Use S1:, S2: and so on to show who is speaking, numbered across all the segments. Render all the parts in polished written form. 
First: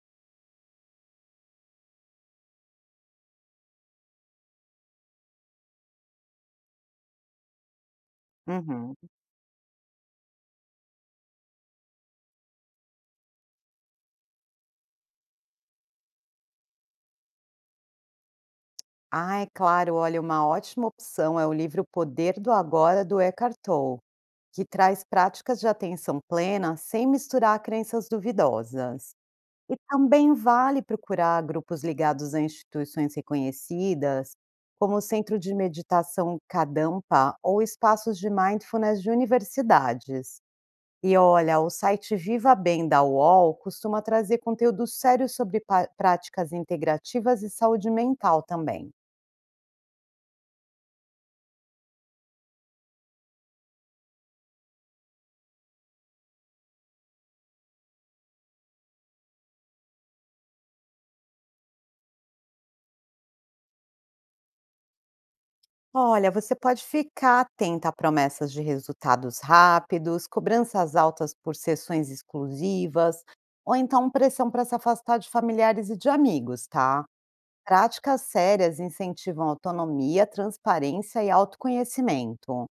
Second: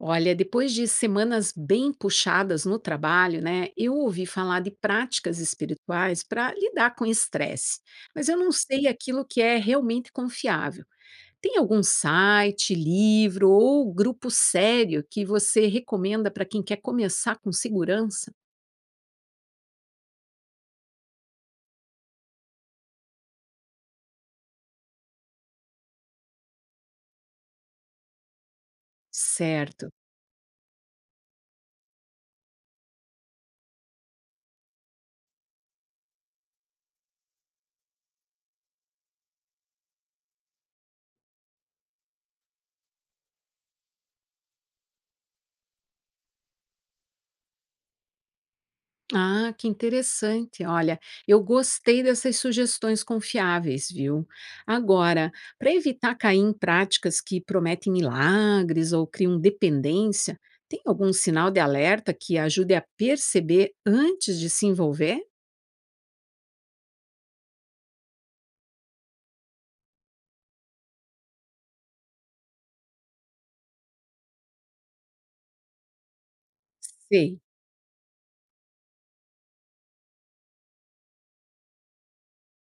S1: Olha, depois de semanas bem puxadas no trabalho, né, eu ouvi falar de práticas espirituais para lidar com estresse, mas eu não sei
S2: Uhum.
S1: aquilo que é realmente confiável. Tem algum site, livro ou grupo sério que você recomenda para quem quer começar com segurança?
S2: Ah, é claro, olha, uma ótima opção é o livro Poder do Agora, do Eckhart Tolle, que traz práticas de atenção plena sem misturar crenças duvidosas. E
S1: Certo.
S2: também vale procurar grupos ligados a instituições reconhecidas, como o Centro de Meditação Kadampa ou espaços de mindfulness de universidades. E olha, o site Viva Bem da UOL costuma trazer conteúdo sério sobre práticas integrativas e saúde mental também.
S1: Ah, que interessante. Olha, eu gostei dessas sugestões confiáveis, viu? Agora, para evitar cair em práticas que prometem milagres ou criam dependência, tem algum sinal de alerta que ajude a perceber antes de se envolver?
S2: Olha, você pode ficar atenta a promessas de resultados rápidos, cobranças altas por sessões exclusivas, ou então pressão para se afastar de familiares e de amigos, tá?
S1: Sei,
S2: Práticas sérias incentivam autonomia, transparência e autoconhecimento.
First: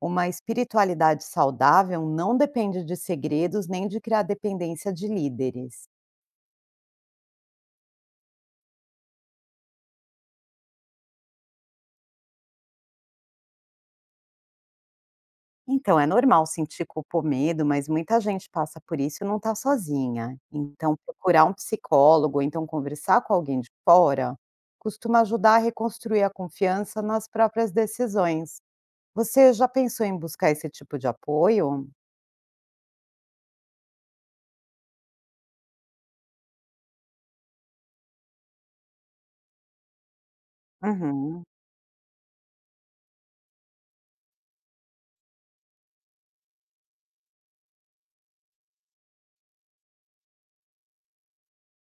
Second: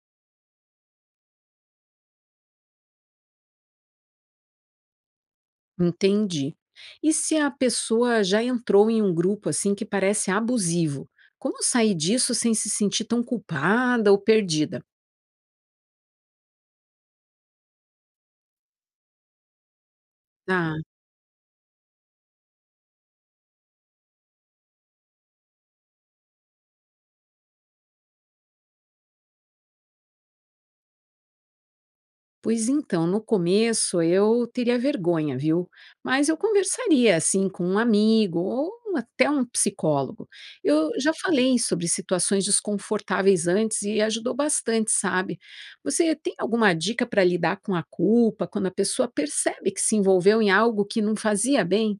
S2: Uma espiritualidade saudável não depende de segredos nem de criar dependência de líderes.
S1: entendi. E se a pessoa já entrou em um grupo assim que parece abusivo, como sair disso sem se sentir tão culpada ou perdida?
S2: Então, é normal sentir culpa ou medo, mas muita gente passa por isso e não está sozinha.
S1: Ah,
S2: Então, procurar um psicólogo, ou então conversar com alguém de fora, costuma ajudar a reconstruir a confiança nas próprias decisões. Você já pensou em buscar esse tipo de apoio?
S1: pois então, no começo eu teria vergonha, viu? Mas eu conversaria assim com um amigo ou um, até um psicólogo. Eu já
S2: Uhum.
S1: falei sobre situações desconfortáveis antes e ajudou bastante, sabe? Você tem alguma dica para lidar com a culpa quando a pessoa percebe que se envolveu em algo que não fazia bem?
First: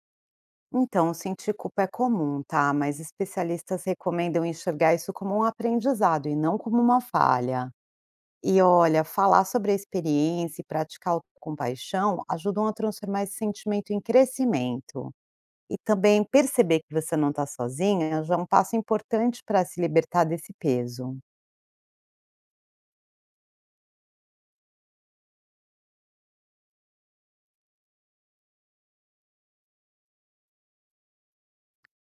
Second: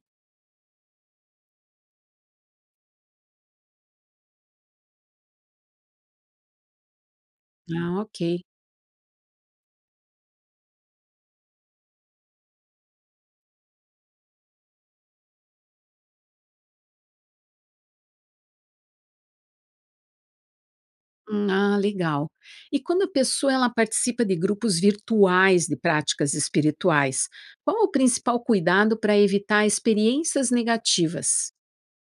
S2: Então, sentir culpa é comum, tá? Mas especialistas recomendam enxergar isso como um aprendizado e não como uma falha.
S1: Ah, ok.
S2: E olha, falar sobre a experiência e praticar a compaixão ajudam a transformar esse sentimento em crescimento. E também perceber que você não está sozinha já é um passo importante para se libertar desse peso.
S1: Ah, legal. E quando a pessoa ela participa de grupos virtuais de práticas espirituais, qual é o principal cuidado para evitar experiências negativas?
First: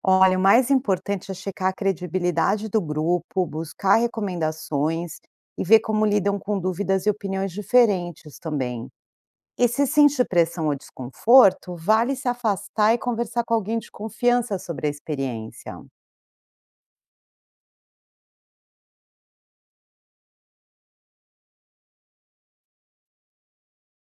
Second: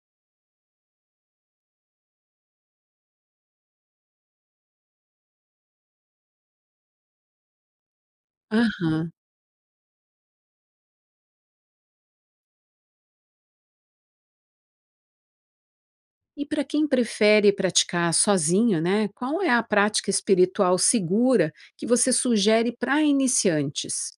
S2: Olha, o mais importante é checar a credibilidade do grupo, buscar recomendações e ver como lidam com dúvidas e opiniões diferentes também.
S1: Aham.
S2: E se sentir pressão ou desconforto, vale se afastar e conversar com alguém de confiança sobre a experiência.
S1: E para quem prefere praticar sozinho, né? Qual é a prática espiritual segura que você sugere para iniciantes?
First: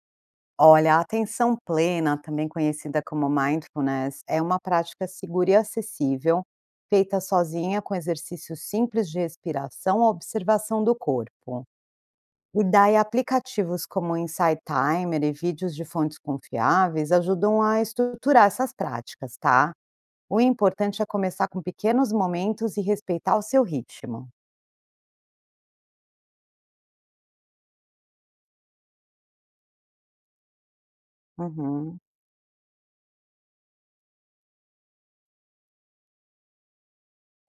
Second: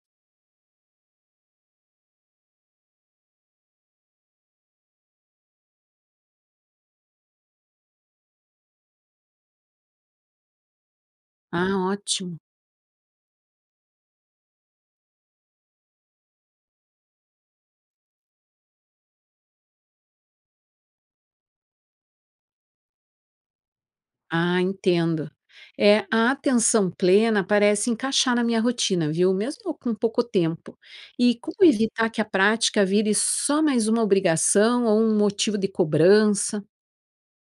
S2: Olha, a atenção plena, também conhecida como mindfulness, é uma prática segura e acessível, feita sozinha com exercícios simples de respiração ou observação do corpo.
S1: Ah, ótimo.
S2: E daí aplicativos como Insight Timer e vídeos de fontes confiáveis ajudam a estruturar essas práticas, tá? O importante é começar com pequenos momentos e respeitar o seu ritmo.
S1: Ah, entendo. É, a atenção plena parece encaixar na minha rotina, viu? Mesmo com pouco tempo. E como
S2: Uhum.
S1: evitar que a prática vire só mais uma obrigação ou um motivo de cobrança?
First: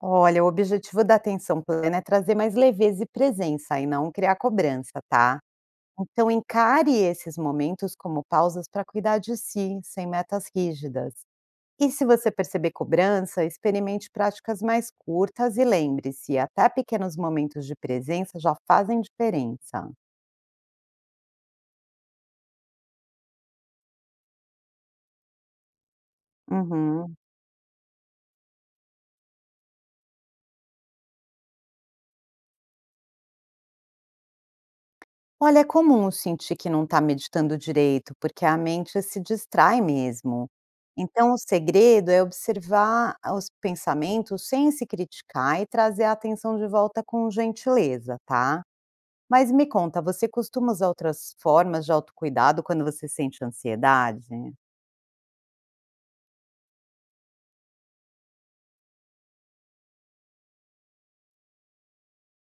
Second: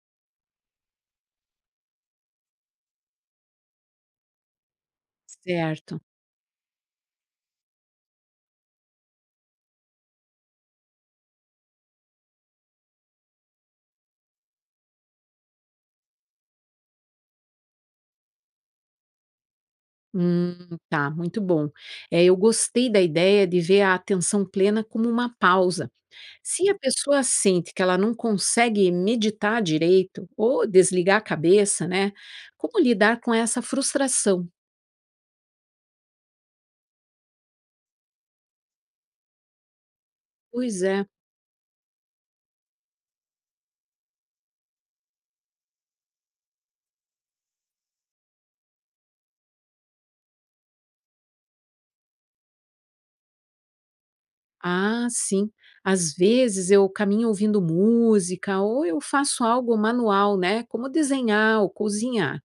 S2: Olha, o objetivo da atenção plena é trazer mais leveza e presença e não criar cobrança, tá?
S1: Certo.
S2: Então encare esses momentos como pausas para cuidar de si, sem metas rígidas. E se você perceber cobrança, experimente práticas mais curtas e lembre-se, até pequenos momentos de presença já fazem diferença.
S1: Hum, tá, muito bom. É, eu gostei da ideia de ver a atenção plena como uma pausa. Se a
S2: Uhum.
S1: pessoa sente que ela não consegue meditar direito ou desligar a cabeça, né? Como lidar com essa frustração?
S2: Olha, é comum sentir que não está meditando direito, porque a mente se distrai mesmo.
S1: Pois é.
S2: Então, o segredo é observar os pensamentos sem se criticar e trazer a atenção de volta com gentileza, tá? Mas me conta, você costuma usar outras formas de autocuidado quando você sente ansiedade?
S1: Ah, sim. Às vezes eu caminho ouvindo música ou eu faço algo manual, né? Como desenhar ou cozinhar.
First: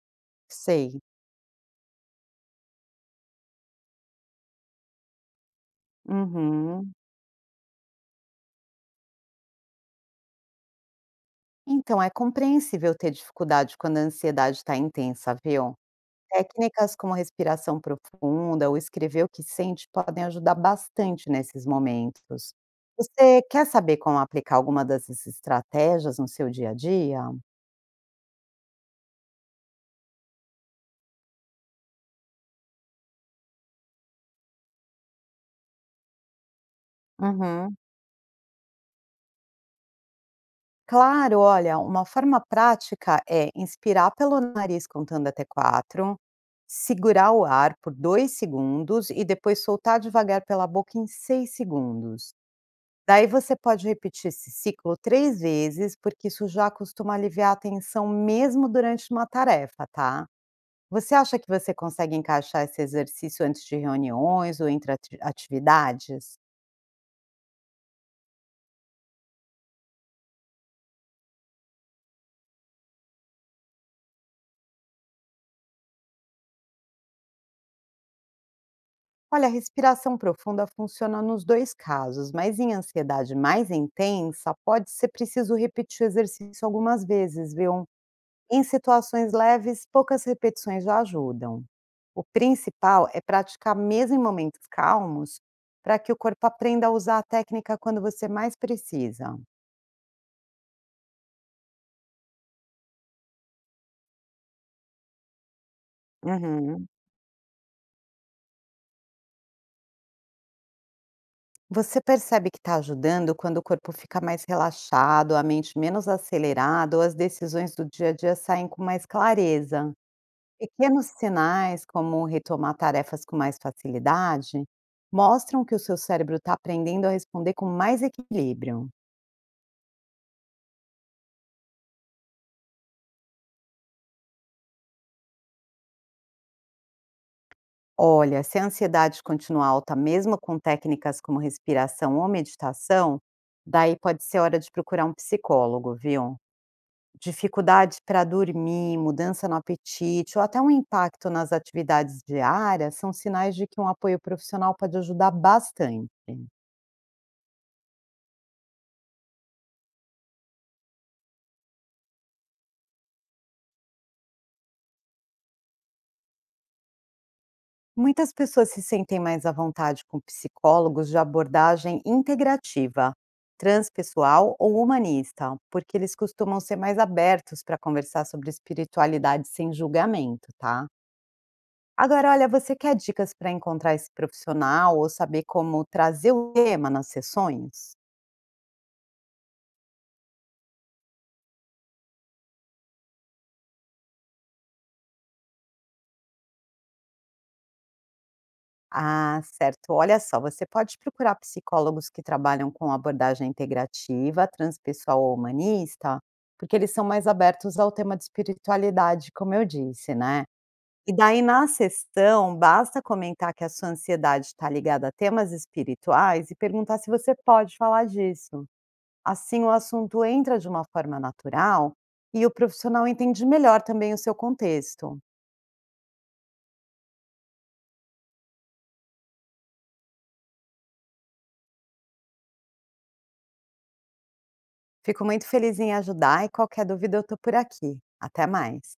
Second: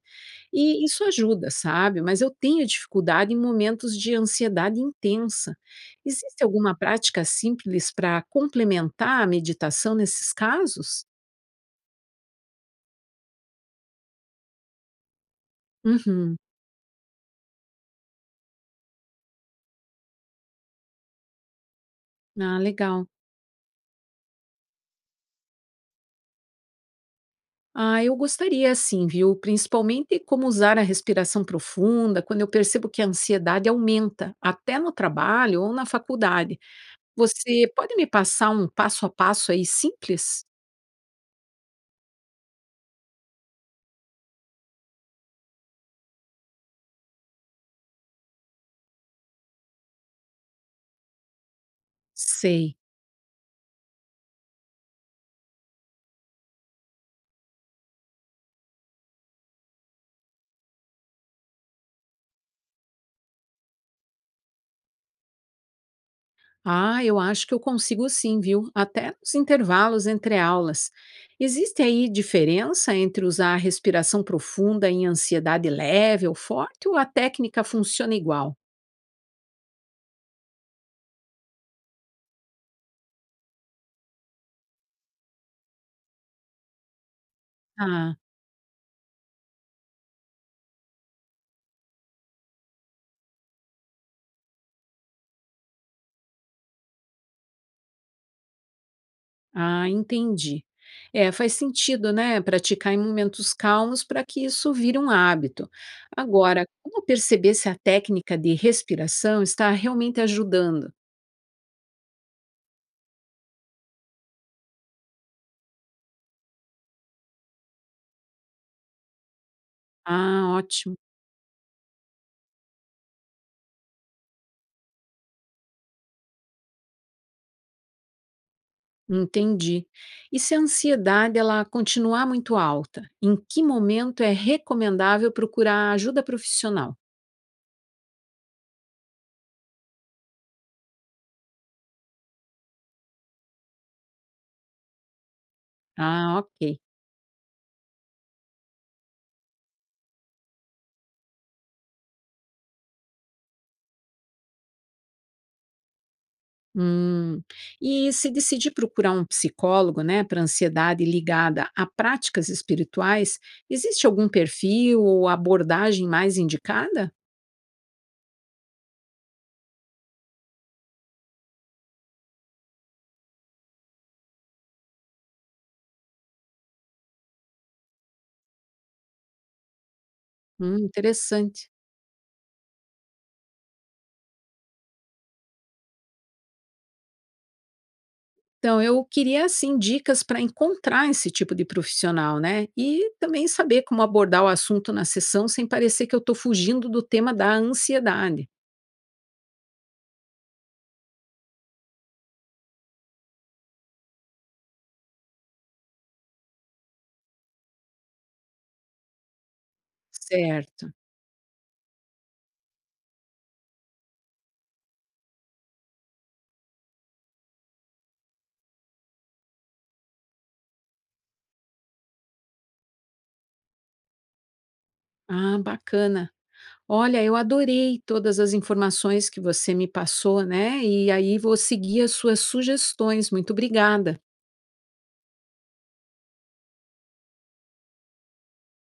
S1: E
S2: Sei.
S1: isso ajuda, sabe? Mas eu tenho dificuldade em momentos de ansiedade intensa. Existe alguma
S2: Uhum.
S1: prática simples para complementar a meditação nesses casos?
S2: Então, é compreensível ter dificuldade quando a ansiedade está intensa, viu?
S1: Uhum.
S2: Técnicas como respiração profunda ou escrever o que sente podem ajudar bastante nesses momentos.
S1: Ah, legal.
S2: Você quer saber como aplicar alguma dessas estratégias no seu dia a dia?
S1: Ah, eu gostaria sim, viu? Principalmente como usar a respiração profunda quando eu percebo que a ansiedade aumenta, até no trabalho ou na faculdade. Você
S2: Uhum.
S1: pode me passar um passo a passo aí simples?
S2: Claro, olha, uma forma prática é inspirar pelo nariz contando até quatro, segurar o ar por dois segundos e depois soltar devagar pela boca em seis segundos.
S1: Sei.
S2: Daí você pode repetir esse ciclo três vezes, porque isso já costuma aliviar a tensão mesmo durante uma tarefa, tá? Você acha que você consegue encaixar esse exercício antes de reuniões ou entre atividades?
S1: Ah, eu acho que eu consigo sim, viu? Até nos intervalos entre aulas. Existe aí diferença entre usar a respiração profunda em ansiedade leve ou forte ou a técnica funciona igual?
S2: Olha, a respiração profunda funciona nos dois casos, mas em ansiedade mais intensa, pode ser preciso repetir o exercício algumas vezes, viu?
S1: Ah,
S2: Em situações leves, poucas repetições já ajudam. O principal é praticar mesmo em momentos calmos, para que o corpo aprenda a usar a técnica quando você mais precisa.
S1: ah, entendi. É, faz sentido, né? Praticar em momentos calmos para que isso vire um hábito. Agora,
S2: Uhum.
S1: como perceber se a técnica de respiração está realmente ajudando?
S2: Você percebe que está ajudando quando o corpo fica mais relaxado, a mente menos acelerada ou as decisões do dia a dia saem com mais clareza.
S1: Ah, ótimo.
S2: Pequenos sinais, como retomar tarefas com mais facilidade, mostram que o seu cérebro está aprendendo a responder com mais equilíbrio.
S1: Entendi. E se a ansiedade ela continuar muito alta, em que momento é recomendável procurar ajuda profissional?
S2: Olha, se a ansiedade continuar alta, mesmo com técnicas como respiração ou meditação, daí pode ser hora de procurar um psicólogo, viu?
S1: Ah, ok.
S2: Dificuldade para dormir, mudança no apetite ou até um impacto nas atividades diárias são sinais de que um apoio profissional pode ajudar bastante.
S1: Hum. E se decidir procurar um psicólogo, né, para ansiedade ligada a práticas espirituais, existe algum perfil ou abordagem mais indicada?
S2: Muitas pessoas se sentem mais à vontade com psicólogos de abordagem integrativa, transpessoal ou humanista, porque eles costumam ser mais abertos para conversar sobre espiritualidade sem julgamento, tá?
S1: Interessante.
S2: Agora, olha, você quer dicas para encontrar esse profissional ou saber como trazer o tema nas sessões?
S1: Então, eu queria, assim, dicas para encontrar esse tipo de profissional, né? E também saber como abordar o assunto na sessão sem parecer que eu estou fugindo do tema da ansiedade.
S2: Ah, certo. Olha só, você pode procurar psicólogos que trabalham com abordagem integrativa, transpessoal ou humanista, porque eles são mais abertos ao tema de espiritualidade, como eu disse, né?
S1: Certo.
S2: E daí na sessão, basta comentar que a sua ansiedade está ligada a temas espirituais e perguntar se você pode falar disso. Assim, o assunto entra de uma forma natural e o profissional entende melhor também o seu contexto.
S1: Ah, bacana. Olha, eu adorei todas as informações que você me passou, né? E aí vou seguir as suas sugestões. Muito obrigada.
S2: Fico muito feliz em ajudar e qualquer dúvida eu estou por aqui. Até mais.